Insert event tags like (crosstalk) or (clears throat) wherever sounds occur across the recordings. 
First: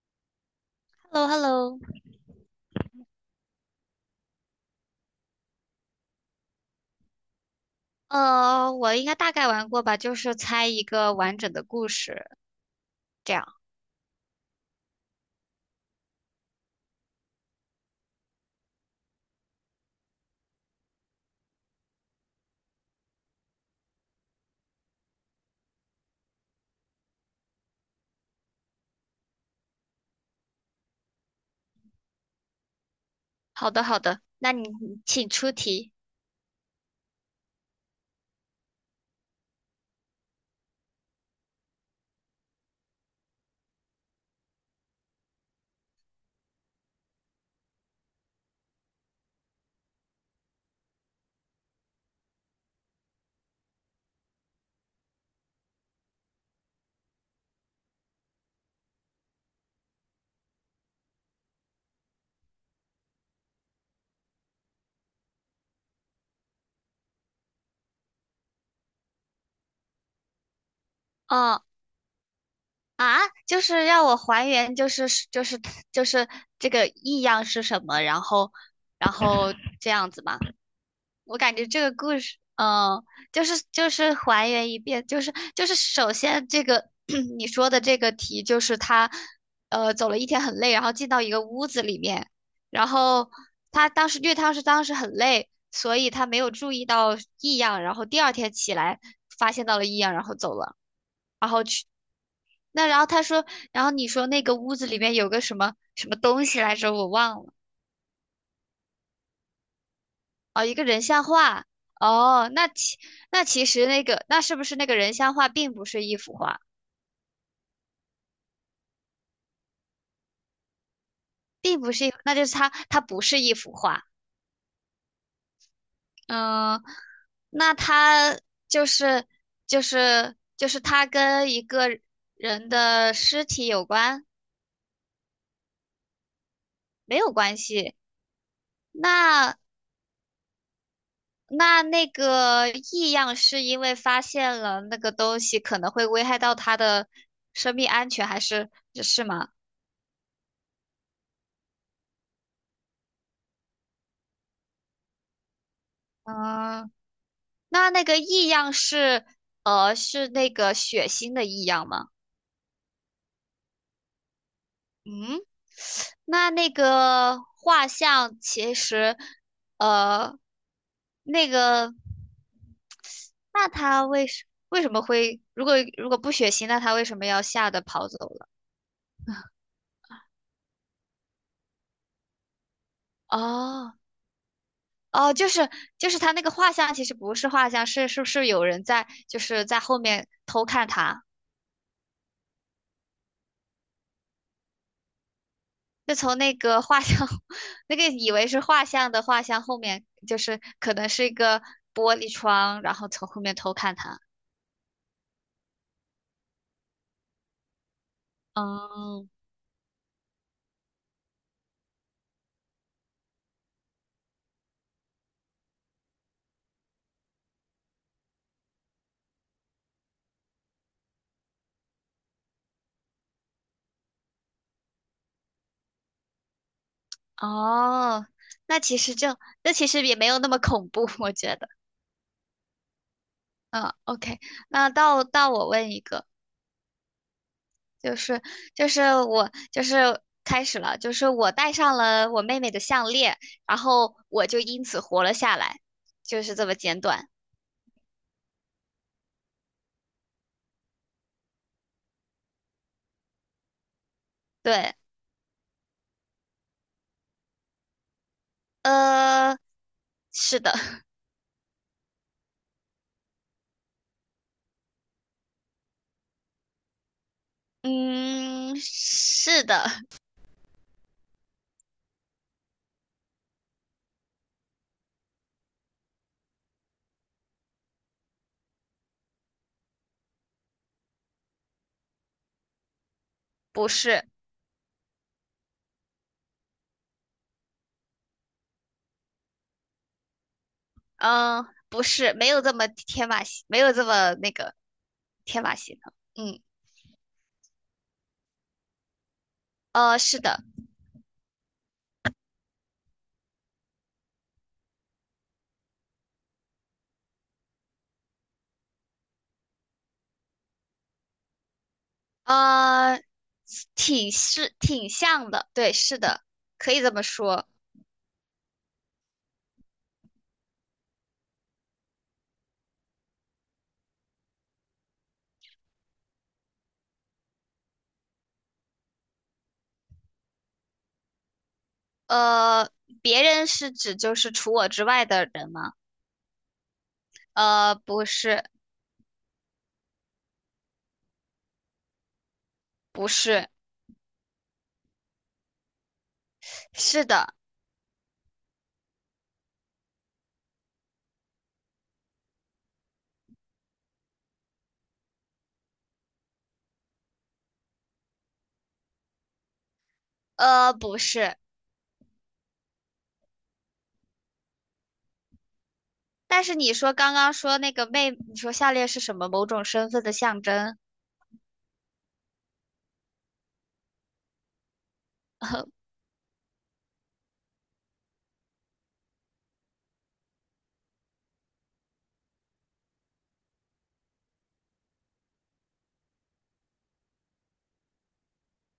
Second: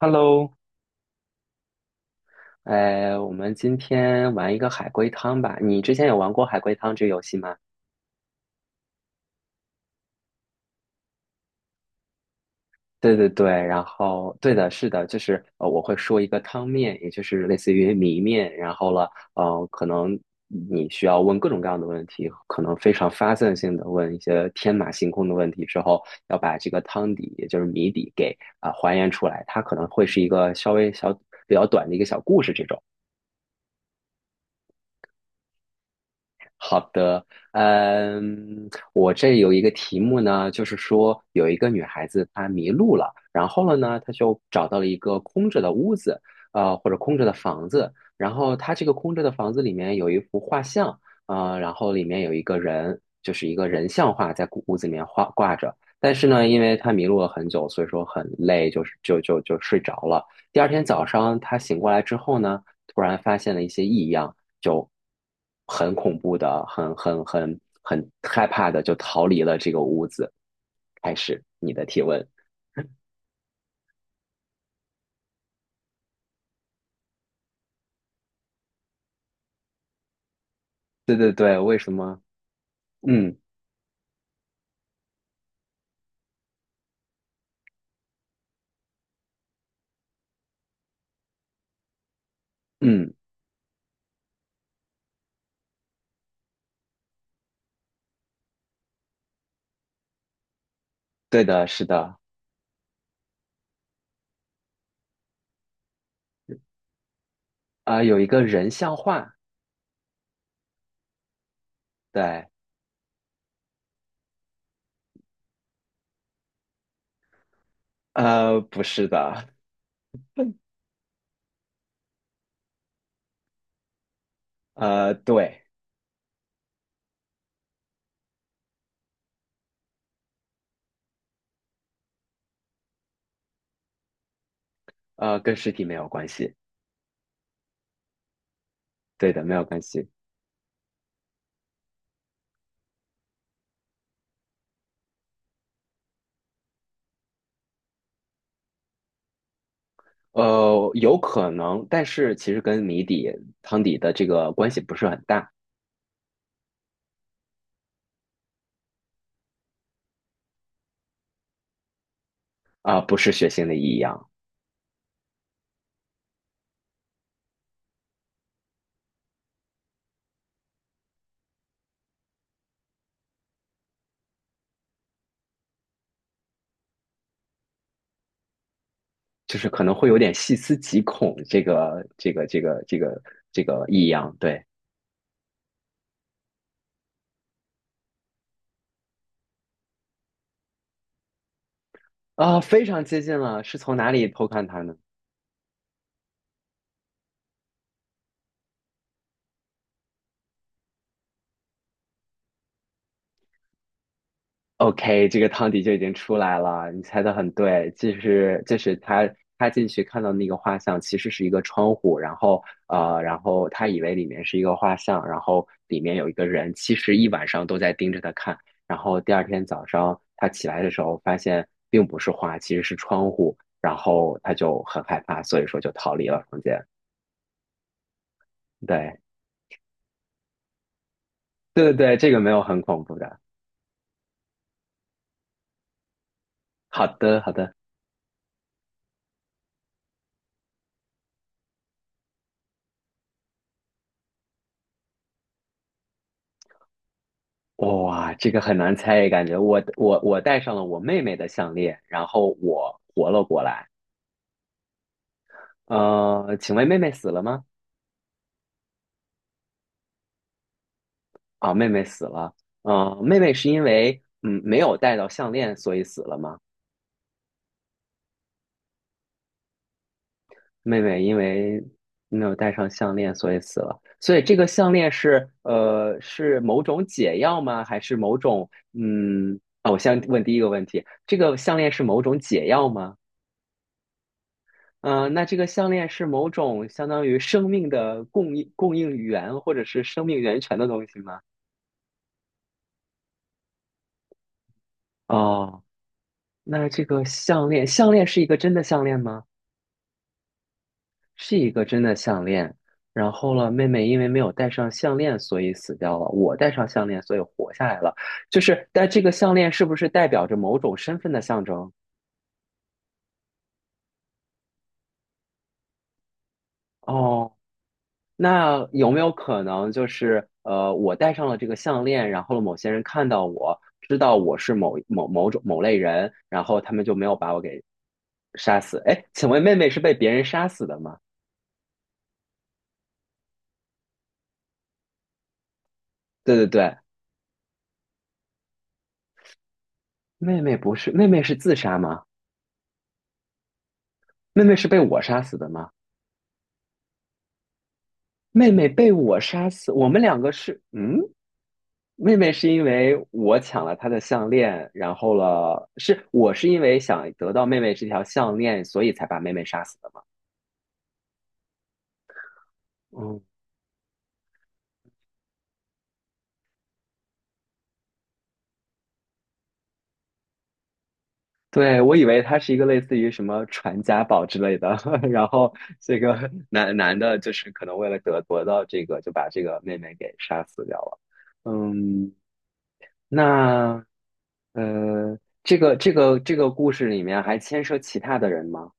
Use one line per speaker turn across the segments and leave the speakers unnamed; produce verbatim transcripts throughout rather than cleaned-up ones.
Hello，
h e l l o h e l l o
呃，我们今天玩一个海龟汤吧。你之前有玩过海龟汤这个游戏吗？
呃，我应该大概玩过吧，就是猜一个完整的故事，
对对
这
对，
样。
然后对的，是的，就是呃，我会说一个汤面，也就是类似于谜面，然后了，呃，可能你需要问各种各样的问题，可能非常发散性的问一些天马行空的问题之后，要把这个汤底，也就是谜底给啊、还原出来。它可能会是一个稍微小比较短的一个小故事这种。
好的，好的，那你请出题。
嗯，我这有一个题目呢，就是说有一个女孩子她迷路了，然后了呢，她就找到了一个空着的屋子，呃，或者空着的房子，然后她这个空着的房子里面有一幅。呃，然后里面有一个人，就是一个人像画在屋子里面画挂着。但是呢，因为他迷路了很久，所以说很累，就是就就就睡着了。第二天早上他醒过来之后呢，突然发现了一些异样，就很恐怖的，很很很很害怕的，就逃离了这个屋子。开始
哦，
你的提问。
啊，就是让我还原，就是就是就是这个异样是什么，然后然后这样子吗？
对对
我感
对，
觉
为
这
什
个故
么？
事，嗯，
嗯
就是就是还原一遍，就是就是首先这个 (clears throat) 你说的这个题，就是他呃走了一天很累，然后进到一个屋子里面，然
嗯，
后他当时因为他是当时很累，所以他没有注意到异样，然后第二天起来发现到了异样，然后走了。
对的，是的，
那然后他说，然后你说那个屋子里面有个什么什么东西来着，我忘了。
啊、有一个人像画，
哦，一个人像画。
对，
哦，那其那其实那个那是不是那个人像画并不是一幅画，
呃，不是的，
并不是一，那就是它它不是一幅画。
呃，对。
嗯，那它就是就是就是它跟一个人的尸体有关，
呃，跟实体没有关系，
没有关系。
对的，没
那
有关系。
那那个异样是因为发现了那个东西可能会危害到他的生命安全，还是是吗？
呃，有可能，但是其实跟谜底、汤底的这个关系不是很大
嗯。那那个异样是呃是那个血腥的异样吗？
啊，不是血腥的异样，
嗯，那那个画像其实呃那个那他为什为什么会如果如果不血腥，那他为什么要吓得跑走了？
就是可能会有点细思极恐，这个、这个、这个、这个、这个
哦
异样，对
哦，就是就是他那个画像其实不是画像，是是不是有人在就是在后面偷看他？
啊，非常接近了，是从哪里偷看他呢？
就从那个画像，(laughs) 那个以为是画像的画像后面，就是可能是一个玻璃窗，然后从后面偷看他。
OK，这个汤底就已经出来了，你猜的很对，就是就是他
嗯，
他进去看到那个画像其实是一个窗户，然后呃，然后他以为里面是一个画像，然后里面有一个人，其实一晚上都在盯着他看，然后第二天早上他起来的时候发现并不是画，其实是窗户，然后他就很害怕，所以说就逃离了房间。
哦，那其实
对
就，那其实也没有那么恐怖，(laughs) 我觉得。
对对对，这个没有很恐怖的。
嗯，OK,那到到我问一个，
好的好的。
就是就是我就是开始了，就是我戴上了我妹妹的项链，然后我就因此活了下来，就是这么简短。
哇，这个很难猜，感觉我我我戴上了我妹妹的项链，然后我活了过来。
对，
呃，请问妹妹死了吗？
呃，是的。
啊，妹妹死了。呃，妹妹是因为嗯没有戴到项链，所以死了吗？
嗯，是的，(laughs)
妹妹因为没有戴上项链，所以死了。所以这个项链是呃是某种解药吗？还是某种嗯啊？我先问第一个问题，这个项链是某种解药吗？
不是，
嗯，那这个项链是某种相当于生命的供应供应源，或者是生命源泉的东西吗？
嗯，不是，没有这么天马行，没有这么那个天马
哦，
行空。嗯，
那这个项链，项链是一个真的项链吗？
呃，是的，
是一个真的项链。然后了，妹妹因为没有戴上项链，所以死掉了。我戴上项链，所以活下来了。就是，但这个项链是不是代表着某种身份的象征？
呃，挺是挺像的，对，是的，可以这么
哦，
说。
那有没有可能就是呃，我戴上了这个项链，然后某些人看到我，知道我是某某某种某类人，然后他们就没有把我给杀死？哎，请问妹妹是被别人杀死的吗？
呃，别人是指就是除我之外的人吗？
对对对，
呃，不是，
妹妹不是，妹妹是自杀吗？
不是，
妹妹是被我杀死的吗？
是的，
妹妹被我杀死，我们两个是嗯。妹妹是因为我抢了她的项链，然后了，是我是因为想得到妹妹这条项链，所以才把妹妹杀死的吗？
呃，不是。
嗯。
但是你说刚刚说那个妹，你说下列是什么某种身份的象征？
对，我以为他是一个类似于什么传家宝之类的，(laughs) 然后这个 (laughs) 男男的，就是可能为了得得到这个，就把这个妹妹给杀死掉了。嗯，那呃，这个这个这个故事里面还牵涉其他的人吗？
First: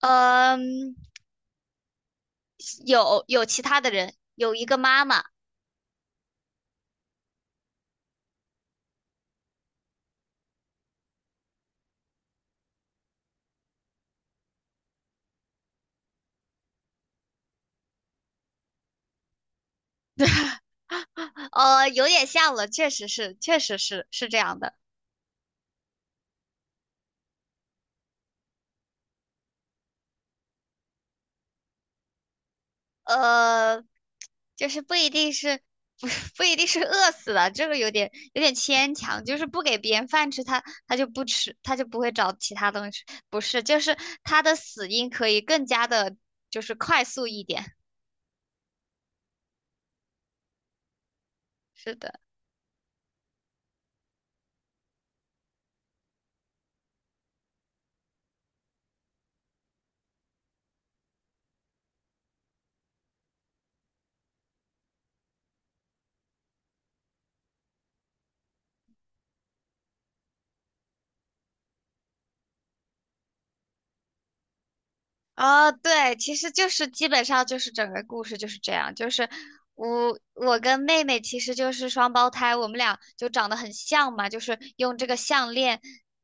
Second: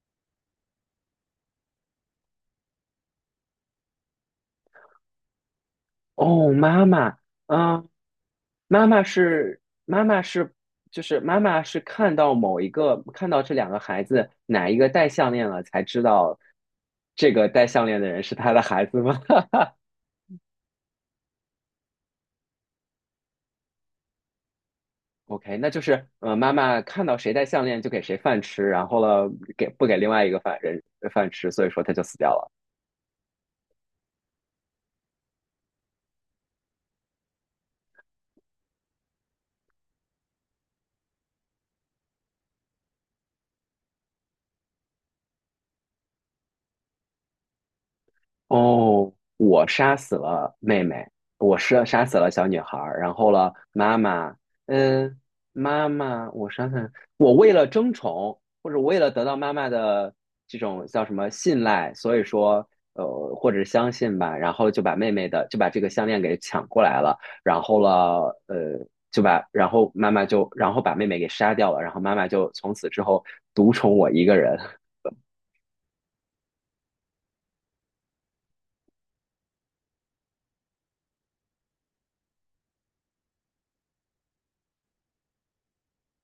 呃嗯。有有其他的人，有一个妈妈，
哦，妈妈，嗯，妈妈是妈妈是就是妈妈是看到某一个看到这两个孩子哪一个戴项链了，才知道这个戴项链的人是他的孩子吗 (laughs)
呃，有点像了，确实是，确实是是这样的，
？OK，那就是呃，妈妈看到谁戴项链就给谁饭吃，然后了给不给另外一个饭人呃饭吃，所以说他就死掉了。
呃，就是不一定是不不一定是饿死的，这个有点有点牵强，就是不给别人饭吃，他他就不吃，他就不会找其他东西，不是，就是他的死因可以更加的，就是快速一点，
哦，我杀死了妹妹，我杀
是
杀死
的。
了小女孩儿，然后了妈妈，嗯，妈妈，我想想，我为了争宠，或者为了得到妈妈的这种叫什么信赖，所以说，呃，或者相信吧，然后就把妹妹的就把这个项链给抢过来了，然后了，呃，就把然后妈妈就然后把妹妹给杀掉了，然后妈妈就从此之后独宠我一个人。(laughs)
哦，对，其实就是基本上就是整个故事就是这样，就是我我跟妹妹其实就是双胞胎，我们俩就长得很像嘛，就是用这个项链，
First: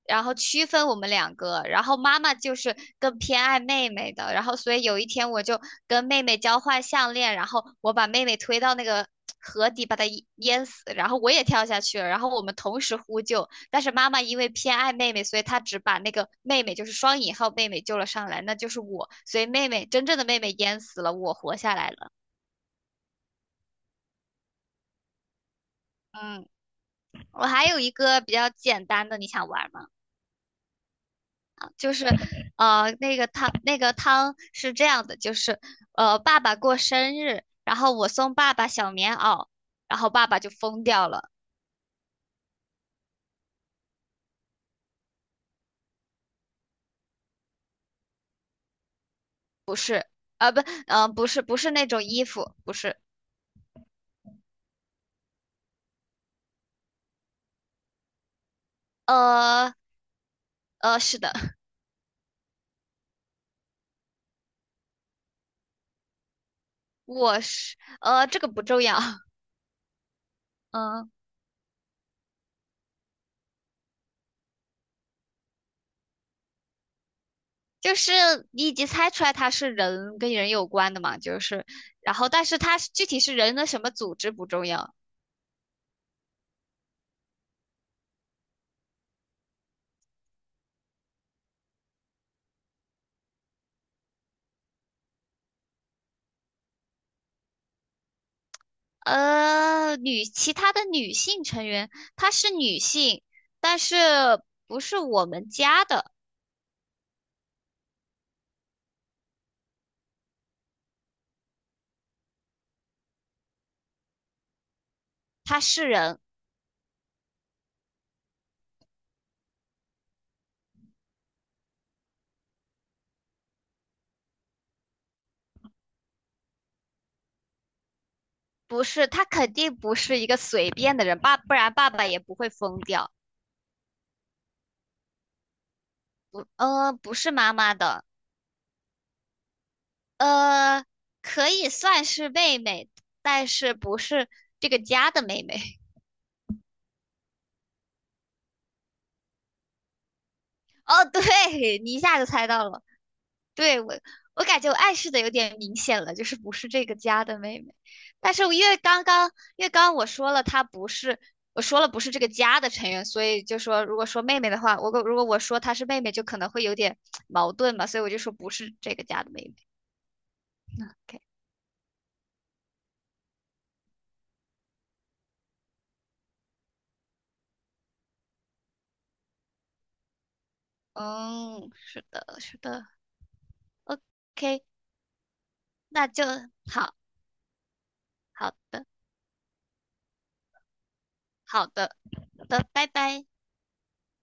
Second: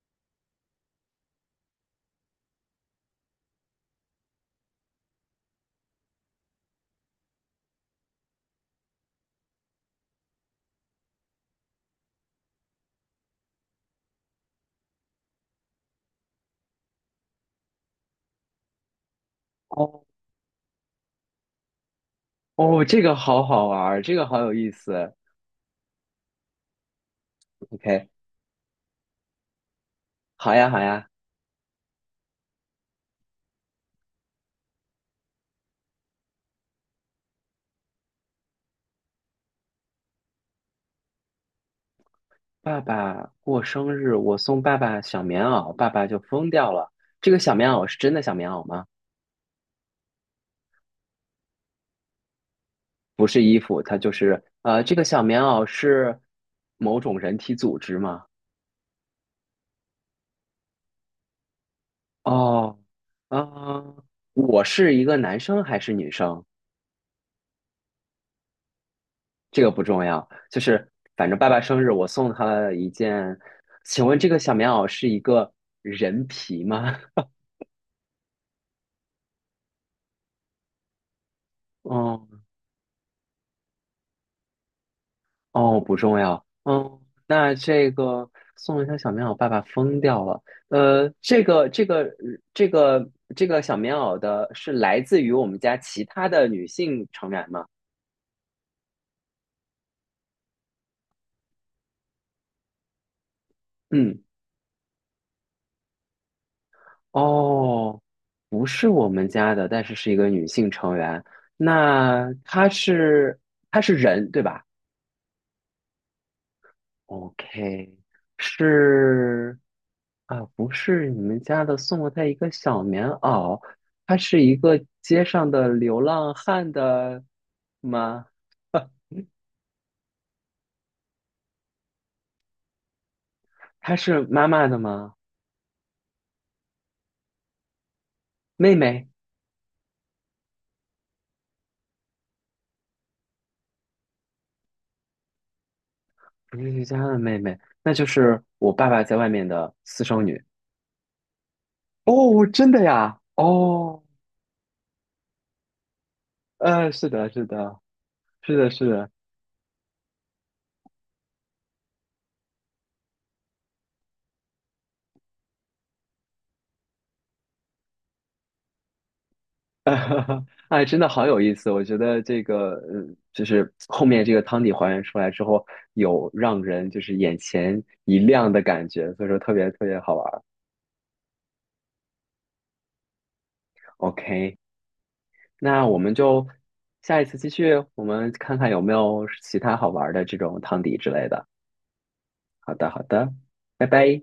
然后区分我们两个，然后妈妈就是更偏爱妹妹的，然后所以有一天我就跟妹妹交换项链，然后我把妹妹推到那个 (tsk) 河底把她淹淹死，然后我也跳下去了，然后我们同时呼救，但是妈妈因为偏爱妹妹，所以她只把那个妹妹，就是双引号妹妹救了上来，那就是我。所以妹妹
哦
真正的妹妹淹死了，我活下来了。
哦，这个好好玩儿，这个好有意思。
嗯，我还有一
OK，
个比较简单的，你想玩吗？
好呀，好呀。
就是 (sniffs)，呃，那个汤，那个汤是这样的，就是，呃，爸爸过生日，然后我送爸爸小棉袄，然后爸爸就疯掉了。
爸爸过生日，我送爸爸小棉袄，爸爸就疯掉了。这个小棉袄是真的小棉袄吗？
啊，不，呃，不是，不是那种衣服，不是，
不是衣服，它就是呃，这个小棉袄是某种人体组织吗？
呃，呃，是的，
哦，嗯、我是一个男生还是女生？
我是，呃，这个不重要，(laughs)
这个不重要，就是
嗯、
反正爸爸生日，我送他了一件。请问这个小棉袄是一个人皮吗？
就是你已经猜出来它是人跟人有关的嘛，就是，
(laughs)
然
哦，
后但是它是具体是人的什么组织不重要，
哦，不重要。嗯，那这个送一条小棉袄，爸爸疯掉了。呃，这个这个这个这个小棉袄的是来自于我们家其他的女性成员吗？
呃，女其他的女性成员，她是女性，但是
嗯，
不是我们家的，
哦，不是我们家的，但是是一个女性成员。那她是她是人，对吧？
她是人，
OK，是啊，不是你们家的送了他一个小棉袄，他是一个街上的流浪汉的吗？
不是，她肯定不是一个随便的人，爸，不然爸爸也不会疯掉，
他是妈妈的吗？
呃，不是妈妈的，
妹妹，
呃，可以算是妹妹，但是不是这个家的妹妹。
不是瑜家的妹妹，那就是我爸爸在外面的私生女。
(laughs) 哦，对，你一下就
哦，
猜到
真的
了。
呀？
对，我
哦，
我感觉我暗示的有点明显了，就是不是这
呃，
个
是
家
的，
的
是
妹妹。
的，
但是我
是
因
的，
为
是
刚
的，
刚因为刚刚我说了她不是，我说了不是这个家的成员，所以就说如果说妹妹的话，我如果我说她是妹妹，就可能会有点矛盾嘛，所以我就说不是这个家的妹妹。
(laughs) 哎，真的
OK,
好有意思！我觉得这个，呃，就是后面这个汤底还原出来之后，有让人就是眼前一亮的感觉，所以说特别特别好玩儿。
嗯，是的，是的
OK，
，OK,
那我
那
们
就
就
好，
下一次继续，我们
好
看看有
的，
没有其他好玩儿的这种汤底之类的。
好的，好的，
好
拜
的，好
拜。
的，拜拜。